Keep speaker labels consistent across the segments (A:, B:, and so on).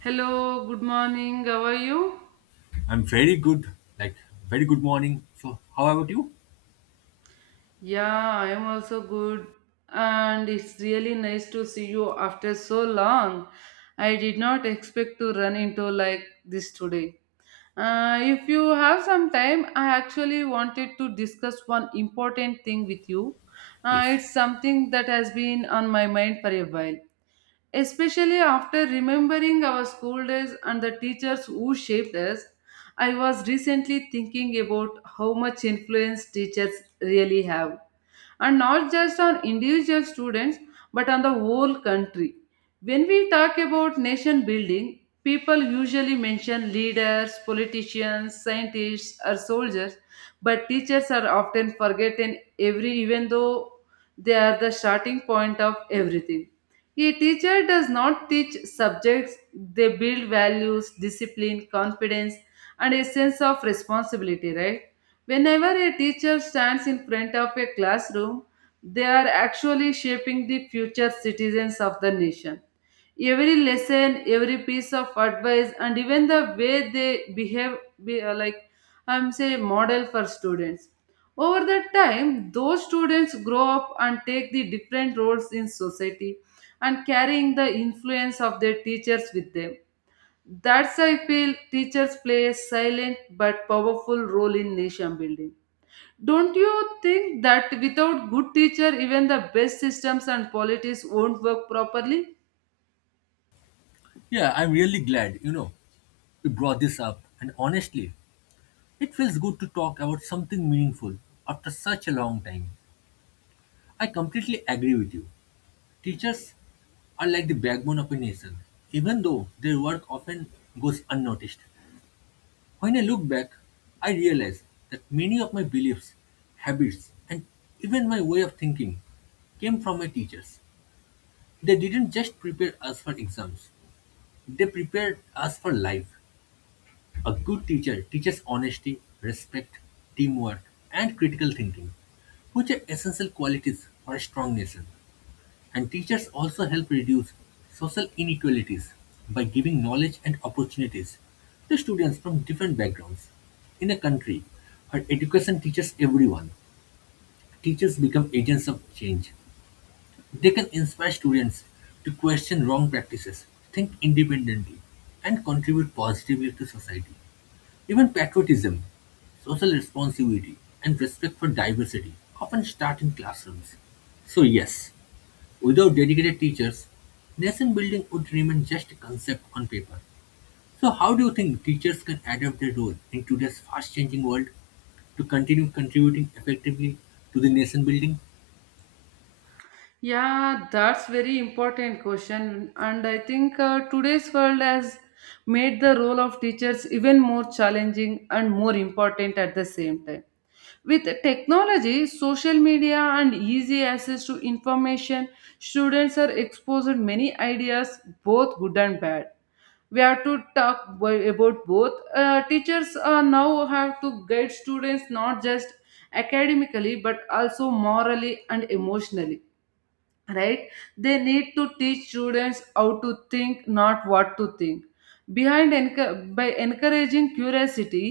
A: Hello, good morning. How are you?
B: I'm very good, like very good morning. So, how about you?
A: Yeah, I am also good. And it's really nice to see you after so long. I did not expect to run into like this today. If you have some time, I actually wanted to discuss one important thing with you.
B: Yes.
A: It's something that has been on my mind for a while. Especially after remembering our school days and the teachers who shaped us, I was recently thinking about how much influence teachers really have, and not just on individual students but on the whole country. When we talk about nation building, people usually mention leaders, politicians, scientists, or soldiers, but teachers are often forgotten every even though they are the starting point of everything. A teacher does not teach subjects, they build values, discipline, confidence, and a sense of responsibility, right? Whenever a teacher stands in front of a classroom, they are actually shaping the future citizens of the nation. Every lesson, every piece of advice, and even the way they behave, be like I'm say, model for students. Over the time, those students grow up and take the different roles in society and carrying the influence of their teachers with them. That's I feel teachers play a silent but powerful role in nation building. Don't you think that without good teacher, even the best systems and policies won't work properly?
B: Yeah, I'm really glad, you brought this up. And honestly, it feels good to talk about something meaningful after such a long time. I completely agree with you. Teachers are like the backbone of a nation, even though their work often goes unnoticed. When I look back, I realize that many of my beliefs, habits, and even my way of thinking came from my teachers. They didn't just prepare us for exams, they prepared us for life. A good teacher teaches honesty, respect, teamwork, and critical thinking, which are essential qualities for a strong nation. And teachers also help reduce social inequalities by giving knowledge and opportunities to students from different backgrounds. In a country where education teaches everyone, teachers become agents of change. They can inspire students to question wrong practices, think independently, and contribute positively to society. Even patriotism, social responsibility, and respect for diversity often start in classrooms. So, yes, without dedicated teachers, nation building would remain just a concept on paper. So, how do you think teachers can adapt their role in today's fast changing world, to continue contributing effectively to the nation building?
A: Yeah, that's very important question, and I think today's world has made the role of teachers even more challenging and more important at the same time. With technology, social media, and easy access to information, students are exposed to many ideas, both good and bad. We have to talk about both, teachers now have to guide students not just academically but also morally and emotionally, right? They need to teach students how to think, not what to think. Behind by encouraging curiosity,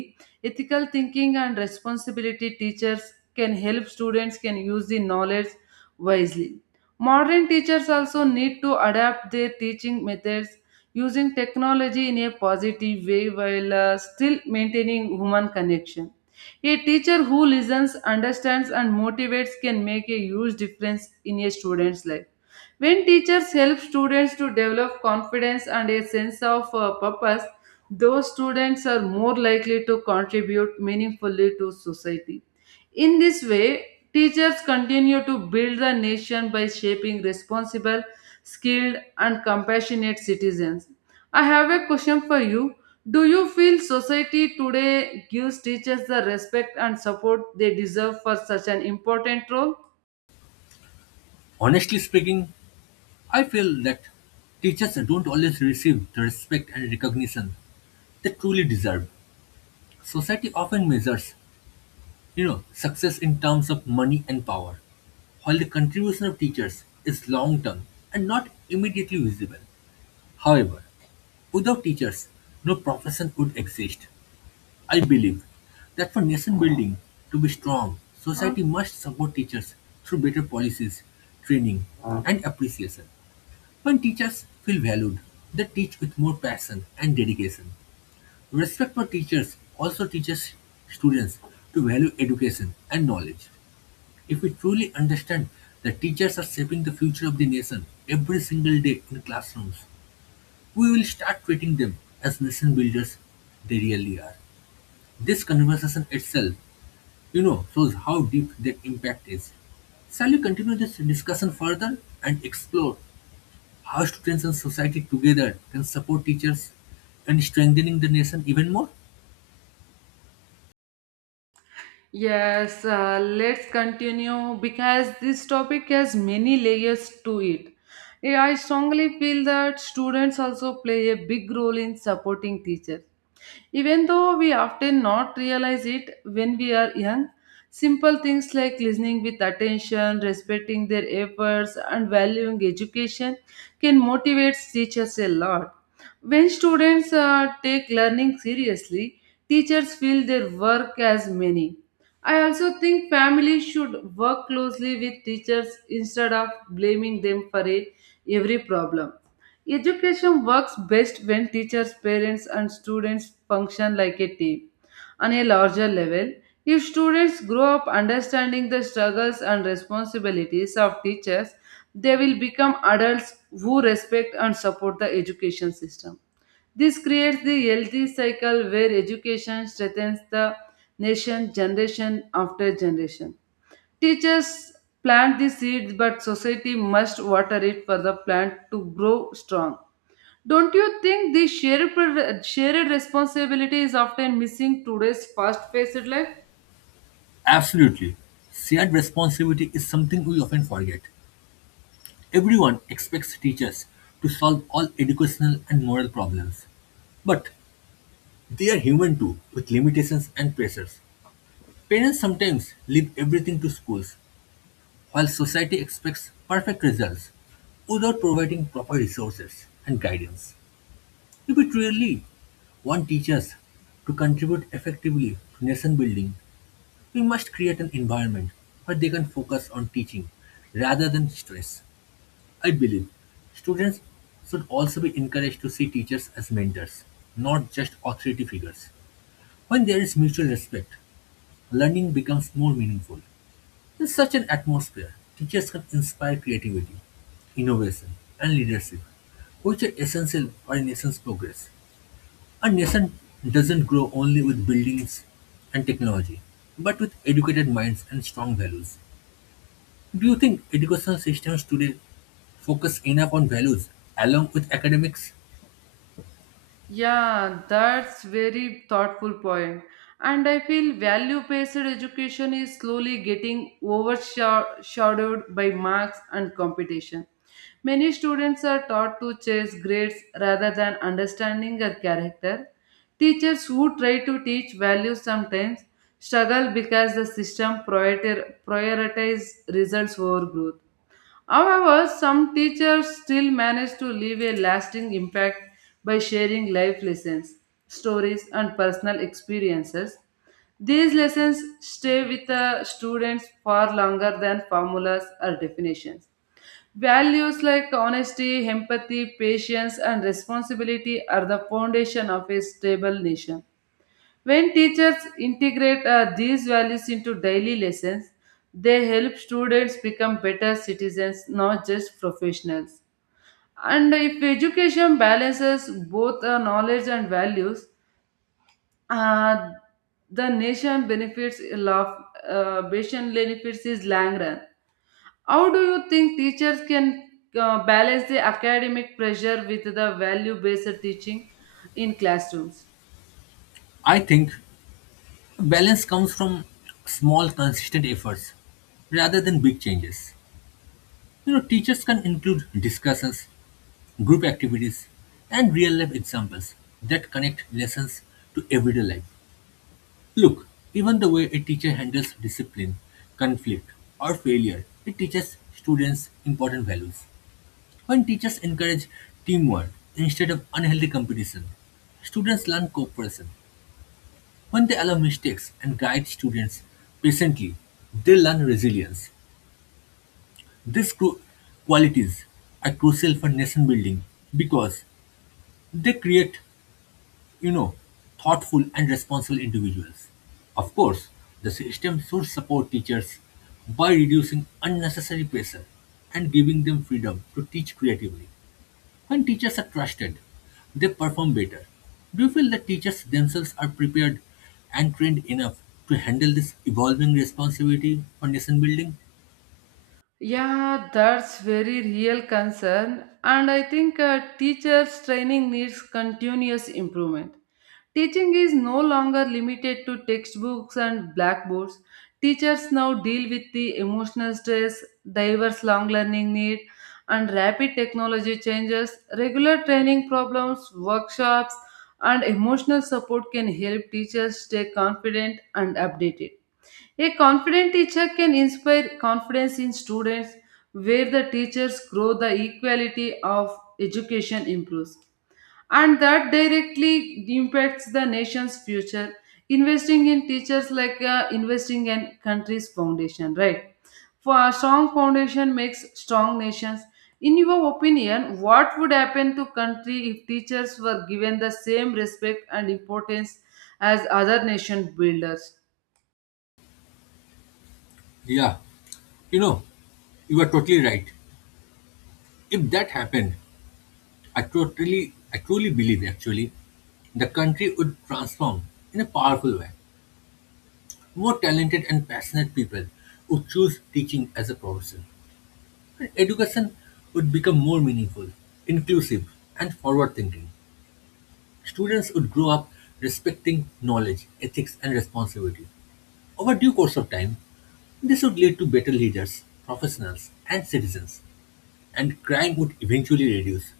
A: ethical thinking, and responsibility, teachers can help students can use the knowledge wisely. Modern teachers also need to adapt their teaching methods, using technology in a positive way while still maintaining human connection. A teacher who listens, understands, and motivates can make a huge difference in a student's life. When teachers help students to develop confidence and a sense of purpose, those students are more likely to contribute meaningfully to society. In this way, teachers continue to build the nation by shaping responsible, skilled, and compassionate citizens. I have a question for you. Do you feel society today gives teachers the respect and support they deserve for such an important role?
B: Honestly speaking, I feel that teachers don't always receive the respect and recognition they truly deserve. Society often measures, success in terms of money and power, while the contribution of teachers is long-term and not immediately visible. However, without teachers, no profession would exist. I believe that for nation building to be strong, society must support teachers through better policies, training, and appreciation. When teachers feel valued, they teach with more passion and dedication. Respect for teachers also teaches students to value education and knowledge. If we truly understand that teachers are shaping the future of the nation every single day in classrooms, we will start treating them as nation builders they really are. This conversation itself, shows how deep their impact is. Shall we continue this discussion further and explore how students and society together can support teachers and strengthening the nation even more?
A: Yes, let's continue because this topic has many layers to it. Yeah, I strongly feel that students also play a big role in supporting teachers. Even though we often not realize it when we are young, simple things like listening with attention, respecting their efforts, and valuing education can motivate teachers a lot. When students take learning seriously, teachers feel their work as many. I also think families should work closely with teachers instead of blaming them for every problem. Education works best when teachers, parents, and students function like a team. On a larger level, if students grow up understanding the struggles and responsibilities of teachers, they will become adults who respect and support the education system. This creates the healthy cycle where education strengthens the nation generation after generation. Teachers plant the seeds, but society must water it for the plant to grow strong. Don't you think the shared responsibility is often missing today's fast paced life?
B: Absolutely. Shared responsibility is something we often forget. Everyone expects teachers to solve all educational and moral problems. But they are human too, with limitations and pressures. Parents sometimes leave everything to schools, while society expects perfect results without providing proper resources and guidance. If we truly want teachers to contribute effectively to nation building, we must create an environment where they can focus on teaching rather than stress. I believe students should also be encouraged to see teachers as mentors, not just authority figures. When there is mutual respect, learning becomes more meaningful. In such an atmosphere, teachers can inspire creativity, innovation, and leadership, which are essential for a nation's progress. A nation doesn't grow only with buildings and technology, but with educated minds and strong values. Do you think educational systems today focus enough on values along with academics?
A: Yeah, that's very thoughtful point. And I feel value-based education is slowly getting overshadowed by marks and competition. Many students are taught to chase grades rather than understanding a character. Teachers who try to teach values sometimes struggle because the system prioritize results over growth. However, some teachers still manage to leave a lasting impact by sharing life lessons, stories, and personal experiences. These lessons stay with the students far longer than formulas or definitions. Values like honesty, empathy, patience, and responsibility are the foundation of a stable nation. When teachers integrate these values into daily lessons, they help students become better citizens, not just professionals. And if education balances both, knowledge and values, uh, the nation benefits a lot. Nation benefits is long run. How do you think teachers can balance the academic pressure with the value-based teaching in classrooms?
B: I think balance comes from small consistent efforts rather than big changes. You know, teachers can include discussions, group activities, and real life examples that connect lessons to everyday life. Look, even the way a teacher handles discipline, conflict, or failure, it teaches students important values. When teachers encourage teamwork instead of unhealthy competition, students learn cooperation. When they allow mistakes and guide students patiently, they learn resilience. These qualities are crucial for nation building because they create, you know, thoughtful and responsible individuals. Of course, the system should support teachers by reducing unnecessary pressure and giving them freedom to teach creatively. When teachers are trusted, they perform better. Do you feel that teachers themselves are prepared and trained enough to handle this evolving responsibility for nation building?
A: Yeah, that's very real concern. And I think teachers' training needs continuous improvement. Teaching is no longer limited to textbooks and blackboards. Teachers now deal with the emotional stress, diverse long learning need, and rapid technology changes. Regular training problems, workshops, and emotional support can help teachers stay confident and updated. A confident teacher can inspire confidence in students. Where the teachers grow, the equality of education improves, and that directly impacts the nation's future. Investing in teachers like investing in country's foundation, right? For a strong foundation makes strong nations. In your opinion, what would happen to country if teachers were given the same respect and importance as other nation builders?
B: Yeah, you know, you are totally right. If that happened, I truly believe actually, the country would transform in a powerful way. More talented and passionate people would choose teaching as a profession. And education would become more meaningful, inclusive, and forward thinking. Students would grow up respecting knowledge, ethics, and responsibility. Over due course of time, this would lead to better leaders, professionals, and citizens, and crime would eventually reduce.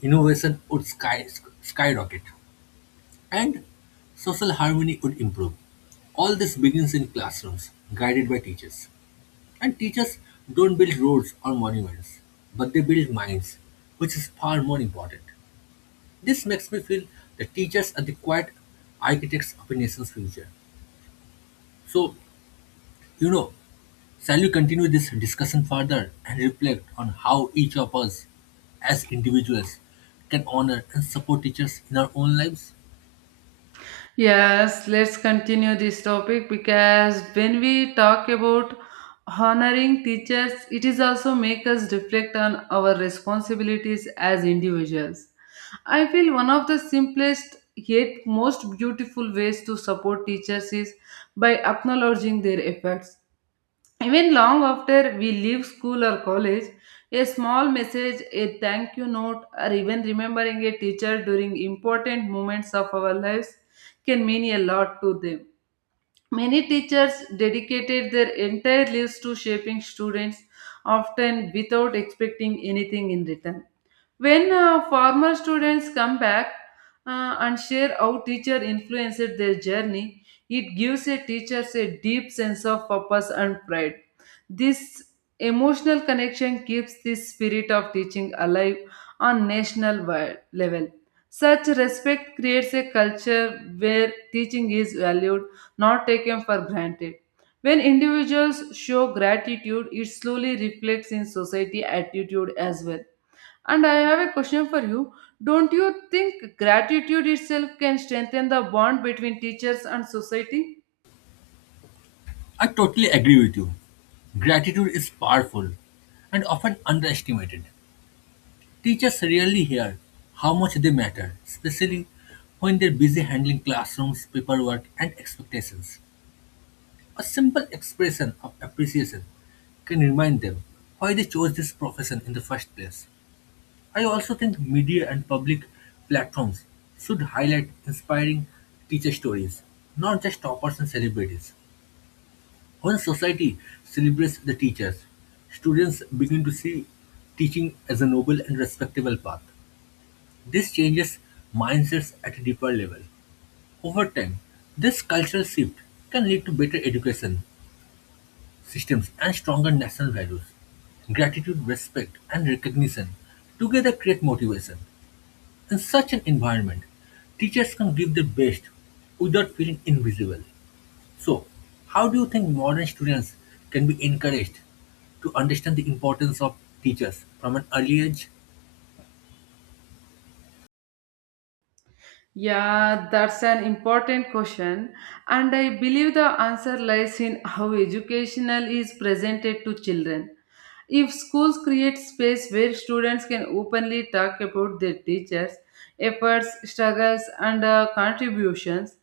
B: Innovation would skyrocket and social harmony would improve. All this begins in classrooms, guided by teachers. And teachers don't build roads or monuments, but they build minds, which is far more important. This makes me feel that teachers are the quiet architects of a nation's future. So, you know, shall we continue this discussion further and reflect on how each of us as individuals can honor and support teachers in our own lives?
A: Yes, let's continue this topic because when we talk about honoring teachers, it is also make us reflect on our responsibilities as individuals. I feel one of the simplest yet most beautiful ways to support teachers is by acknowledging their efforts. Even long after we leave school or college, a small message, a thank you note, or even remembering a teacher during important moments of our lives can mean a lot to them. Many teachers dedicated their entire lives to shaping students, often without expecting anything in return. When former students come back and share how teacher influenced their journey, it gives a teachers a deep sense of purpose and pride. This emotional connection keeps the spirit of teaching alive on national level. Such respect creates a culture where teaching is valued, not taken for granted. When individuals show gratitude, it slowly reflects in society attitude as well. And I have a question for you. Don't you think gratitude itself can strengthen the bond between teachers and society?
B: I totally agree with you. Gratitude is powerful and often underestimated. Teachers rarely hear how much they matter, especially when they're busy handling classrooms, paperwork, and expectations. A simple expression of appreciation can remind them why they chose this profession in the first place. I also think media and public platforms should highlight inspiring teacher stories, not just toppers and celebrities. When society celebrates the teachers, students begin to see teaching as a noble and respectable path. This changes mindsets at a deeper level. Over time, this cultural shift can lead to better education systems and stronger national values. Gratitude, respect, and recognition together create motivation. In such an environment, teachers can give their best without feeling invisible. So, how do you think modern students can be encouraged to understand the importance of teachers from an early age?
A: Yeah, that's an important question, and I believe the answer lies in how educational is presented to children. If schools create space where students can openly talk about their teachers, efforts, struggles, and contributions,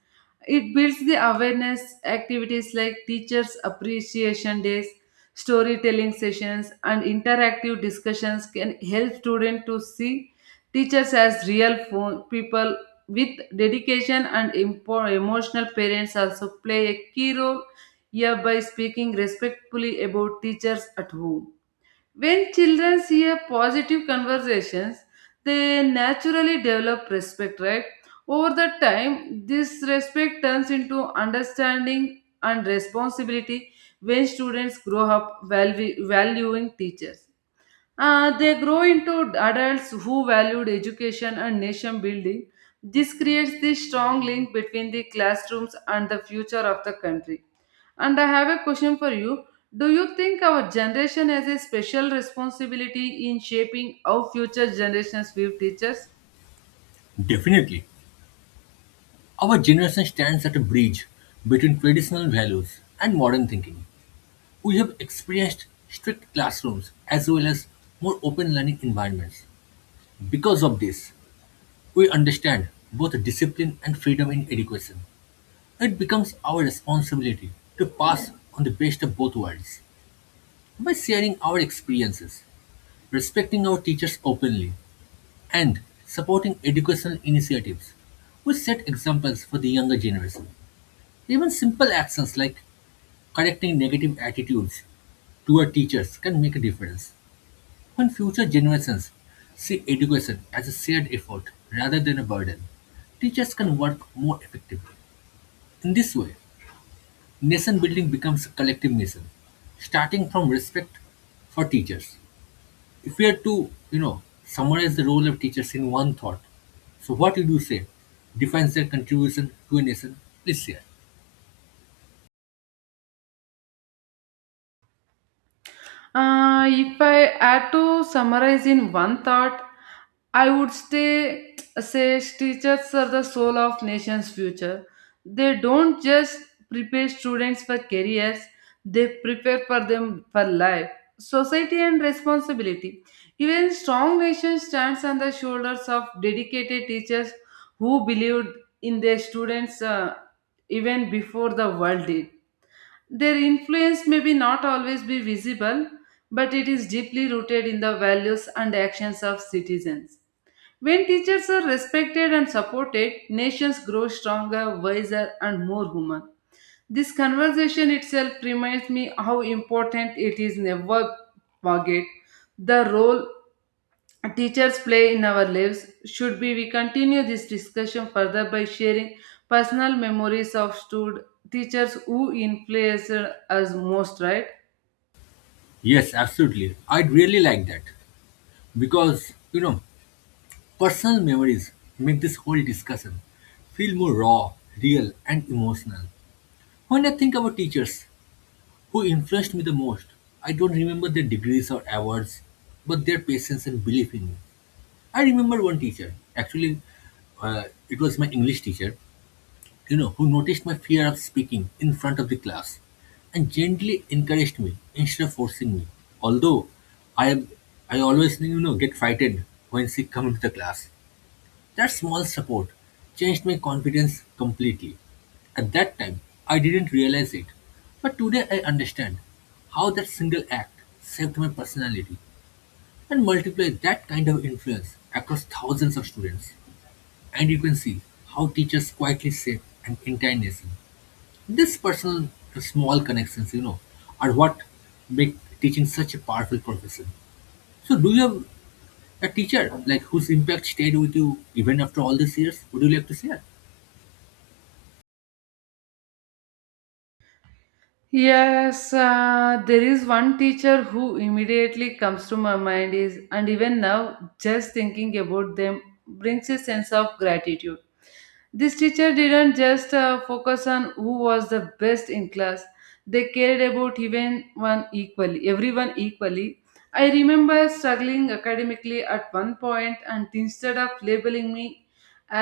A: it builds the awareness. Activities like teachers' appreciation days, storytelling sessions, and interactive discussions can help students to see teachers as real people with dedication and emotional. Parents also play a key role here by speaking respectfully about teachers at home. When children hear positive conversations, they naturally develop respect, right? Over the time, this respect turns into understanding and responsibility. When students grow up valuing teachers, they grow into adults who valued education and nation building. This creates the strong link between the classrooms and the future of the country. And I have a question for you. Do you think our generation has a special responsibility in shaping how future generations view teachers?
B: Definitely. Our generation stands at a bridge between traditional values and modern thinking. We have experienced strict classrooms as well as more open learning environments. Because of this, we understand both discipline and freedom in education. It becomes our responsibility to pass on the best of both worlds by sharing our experiences respecting our teachers openly, and supporting educational initiatives. We set examples for the younger generation. Even simple actions like correcting negative attitudes toward teachers can make a difference. When future generations see education as a shared effort rather than a burden, teachers can work more effectively. In this way, nation building becomes a collective mission, starting from respect for teachers. If we had to, summarize the role of teachers in one thought, so what would you say defines their contribution to a nation? Please share.
A: If I had to summarize in one thought, I would say teachers are the soul of nation's future. They don't just prepare students for careers, they prepare for them for life, society, and responsibility. Even strong nation stands on the shoulders of dedicated teachers who believed in their students, even before the world did. Their influence may be not always be visible, but it is deeply rooted in the values and actions of citizens. When teachers are respected and supported, nations grow stronger, wiser, and more human. This conversation itself reminds me how important it is never forget the role teachers play in our lives. Should be we continue this discussion further by sharing personal memories of stud teachers who influenced us most, right?
B: Yes, absolutely. I'd really like that because, personal memories make this whole discussion feel more raw, real, and emotional. When I think about teachers who influenced me the most, I don't remember their degrees or awards, but their patience and belief in me. I remember one teacher, actually, uh, it was my English teacher, who noticed my fear of speaking in front of the class and gently encouraged me instead of forcing me. Although I am, I always, get frightened when she come into the class. That small support changed my confidence completely. At that time, I didn't realize it, but today I understand how that single act saved my personality and multiplied that kind of influence across thousands of students. And you can see how teachers quietly shape an entire nation. This personal small connections, are what make teaching such a powerful profession. So, do you have a teacher like whose impact stayed with you even after all these years? Would you like to share?
A: Yes, there is one teacher who immediately comes to my mind is, and even now just thinking about them brings a sense of gratitude. This teacher didn't just focus on who was the best in class. They cared about everyone equally. I remember struggling academically at one point, and instead of labeling me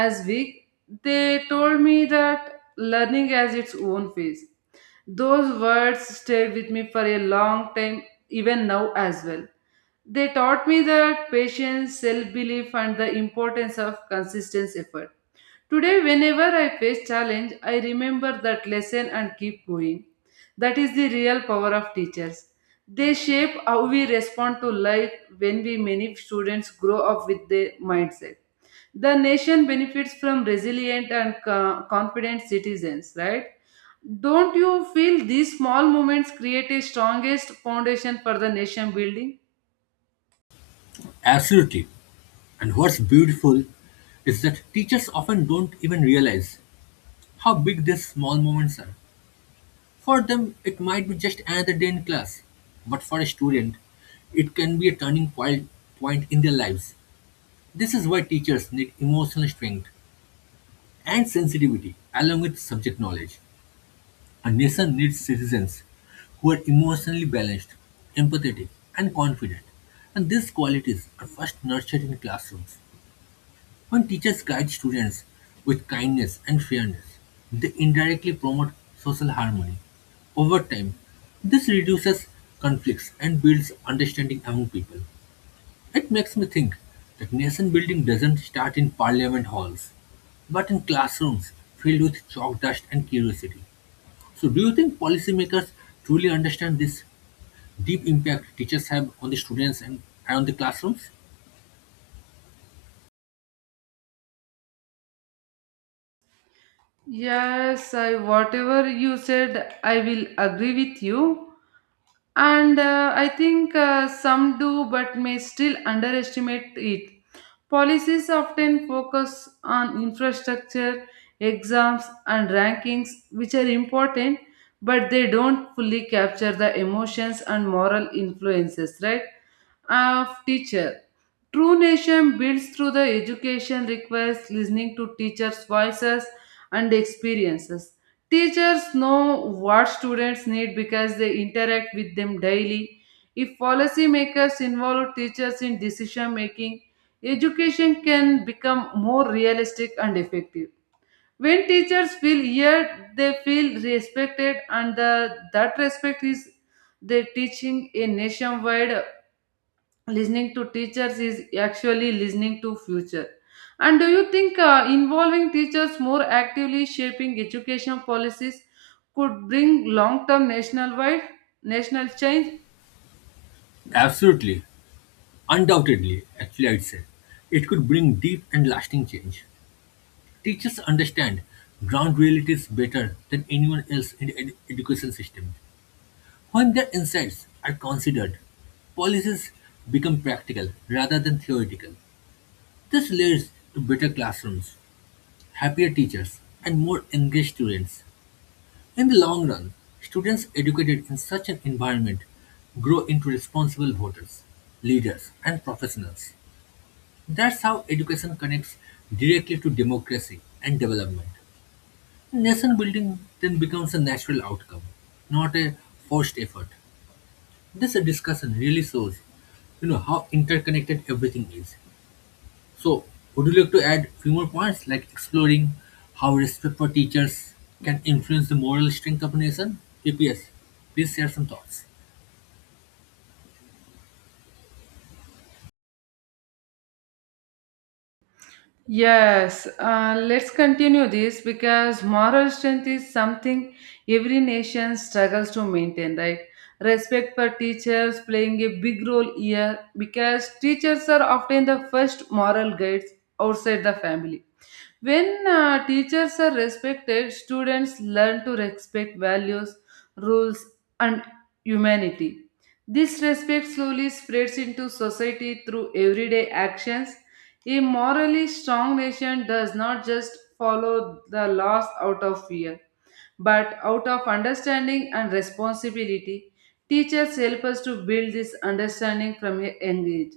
A: as weak, they told me that learning has its own phase. Those words stayed with me for a long time, even now as well. They taught me that patience, self belief, and the importance of consistent effort. Today, whenever I face challenge, I remember that lesson and keep going. That is the real power of teachers. They shape how we respond to life when we many students grow up with their mindset. The nation benefits from resilient and confident citizens, right? Don't you feel these small moments create a strongest foundation for the nation building?
B: Absolutely. And what's beautiful is that teachers often don't even realize how big these small moments are. For them, it might be just another day in class, but for a student, it can be a turning point in their lives. This is why teachers need emotional strength and sensitivity along with subject knowledge. A nation needs citizens who are emotionally balanced, empathetic, and confident. And these qualities are first nurtured in classrooms. When teachers guide students with kindness and fairness, they indirectly promote social harmony. Over time, this reduces conflicts and builds understanding among people. It makes me think that nation building doesn't start in parliament halls, but in classrooms filled with chalk dust and curiosity. So, do you think policymakers truly understand this deep impact teachers have on the students, and on the classrooms?
A: Yes, I whatever you said, I will agree with you. And I think Some do but may still underestimate it. Policies often focus on infrastructure, exams and rankings, which are important, but they don't fully capture the emotions and moral influences, right, of teacher. True nation builds through the education requires listening to teachers' voices and experiences. Teachers know what students need because they interact with them daily. If policymakers involve teachers in decision making, education can become more realistic and effective. When teachers feel heard, they feel respected, and that respect is their teaching a nationwide. Listening to teachers is actually listening to future. And do you think involving teachers more actively shaping education policies could bring long term national wide, national change?
B: Absolutely, undoubtedly, actually, I'd say. It could bring deep and lasting change. Teachers understand ground realities better than anyone else in the education system. When their insights are considered, policies become practical rather than theoretical. This leads to better classrooms, happier teachers, and more engaged students. In the long run, students educated in such an environment grow into responsible voters, leaders, and professionals. That's how education connects directly to democracy and development. Nation building then becomes a natural outcome, not a forced effort. This discussion really shows, how interconnected everything is. So, would you like to add few more points, like exploring how respect for teachers can influence the moral strength of a nation? If yes, please share some thoughts.
A: Yes, let's continue this because moral strength is something every nation struggles to maintain, right? Respect for teachers playing a big role here because teachers are often the first moral guides outside the family. When teachers are respected, students learn to respect values, rules, and humanity. This respect slowly spreads into society through everyday actions. A morally strong nation does not just follow the laws out of fear, but out of understanding and responsibility. Teachers help us to build this understanding from a young age.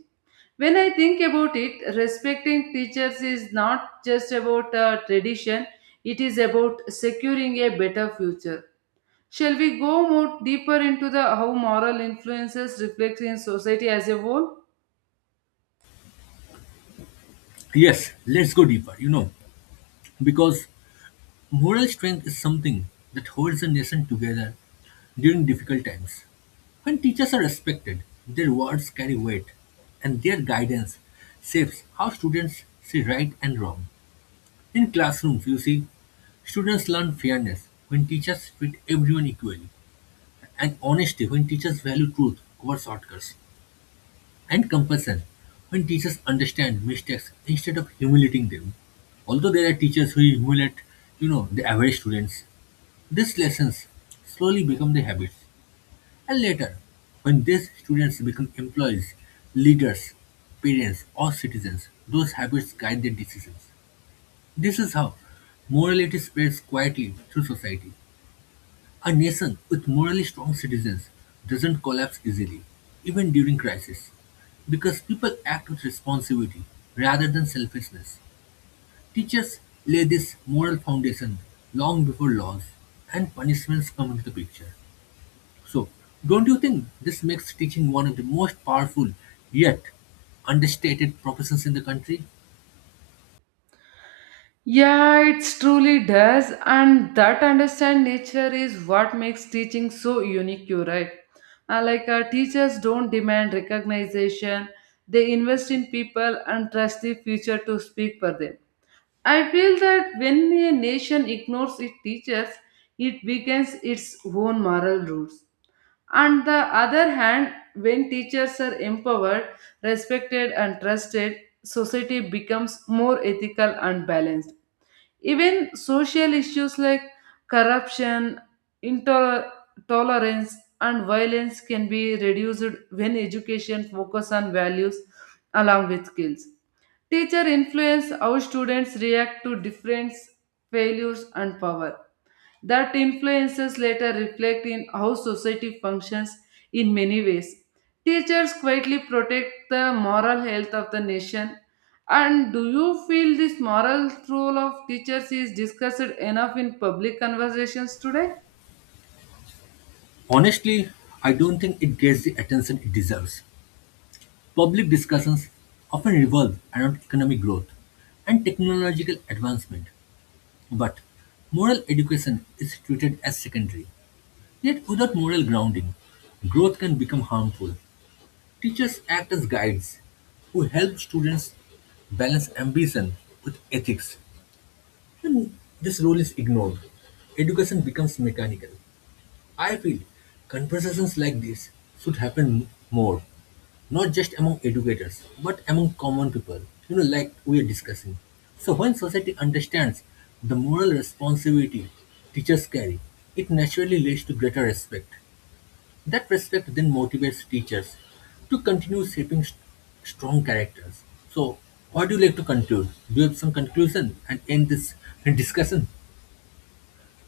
A: When I think about it, respecting teachers is not just about a tradition, it is about securing a better future. Shall we go more deeper into the how moral influences reflect in society as a whole?
B: Yes, let's go deeper. You know, because moral strength is something that holds a nation together during difficult times. When teachers are respected, their words carry weight, and their guidance shapes how students see right and wrong. In classrooms, you see, students learn fairness when teachers treat everyone equally, and honesty when teachers value truth over shortcuts, and compassion when teachers understand mistakes instead of humiliating them. Although there are teachers who humiliate, the average students, these lessons slowly become their habits. And later, when these students become employees, leaders, parents, or citizens, those habits guide their decisions. This is how morality spreads quietly through society. A nation with morally strong citizens doesn't collapse easily, even during crisis, because people act with responsibility rather than selfishness. Teachers lay this moral foundation long before laws and punishments come into the picture. So, don't you think this makes teaching one of the most powerful yet understated professions in the country?
A: Yeah, it truly does, and that understand nature is what makes teaching so unique, you're right. Like, teachers don't demand recognition, they invest in people and trust the future to speak for them. I feel that when a nation ignores its teachers, it weakens its own moral roots. On the other hand, when teachers are empowered, respected, and trusted, society becomes more ethical and balanced. Even social issues like corruption, intolerance, and violence can be reduced when education focuses on values along with skills. Teacher influence how students react to different failures and power. That influences later reflect in how society functions in many ways. Teachers quietly protect the moral health of the nation. And do you feel this moral role of teachers is discussed enough in public conversations today?
B: Honestly, I don't think it gets the attention it deserves. Public discussions often revolve around economic growth and technological advancement, but moral education is treated as secondary. Yet, without moral grounding, growth can become harmful. Teachers act as guides who help students balance ambition with ethics. When this role is ignored, education becomes mechanical. I feel conversations like this should happen more, not just among educators, but among common people, like we are discussing. So, when society understands the moral responsibility teachers carry, it naturally leads to greater respect. That respect then motivates teachers to continue shaping strong characters. So, what do you like to conclude? Do you have some conclusion and end this discussion?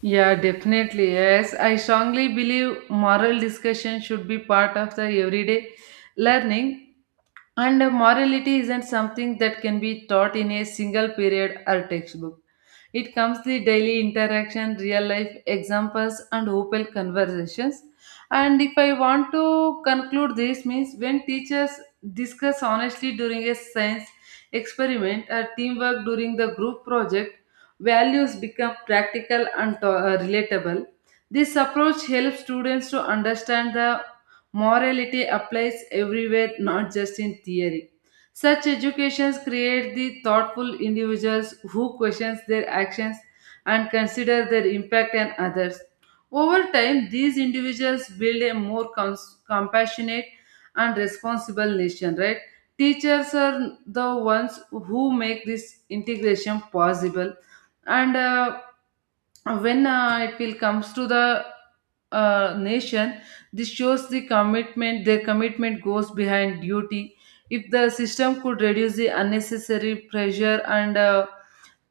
A: Yeah, definitely. Yes, I strongly believe moral discussion should be part of the everyday learning. And morality isn't something that can be taught in a single period or textbook. It comes the daily interaction, real life examples, and open conversations. And if I want to conclude this, means when teachers discuss honestly during a science experiment or teamwork during the group project, values become practical and relatable. This approach helps students to understand the morality applies everywhere, not just in theory. Such educations create the thoughtful individuals who questions their actions and consider their impact on others. Over time, these individuals build a more compassionate and responsible nation, right? Teachers are the ones who make this integration possible. And when it will comes to the nation, this shows the commitment, their commitment goes behind duty. If the system could reduce the unnecessary pressure and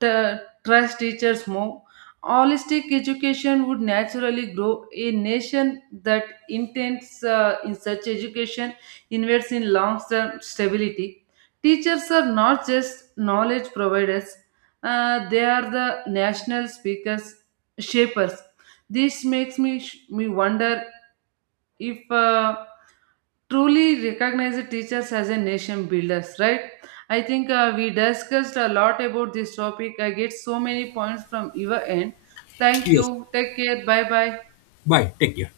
A: t- trust teachers more, holistic education would naturally grow. A nation that intends in such education invests in long term stability. Teachers are not just knowledge providers, they are the national shapers. This makes me wonder if truly recognize the teachers as a nation builders, right? I think we discussed a lot about this topic. I get so many points from your end. Thank
B: Yes.
A: you, take care, bye bye.
B: Bye. Take care.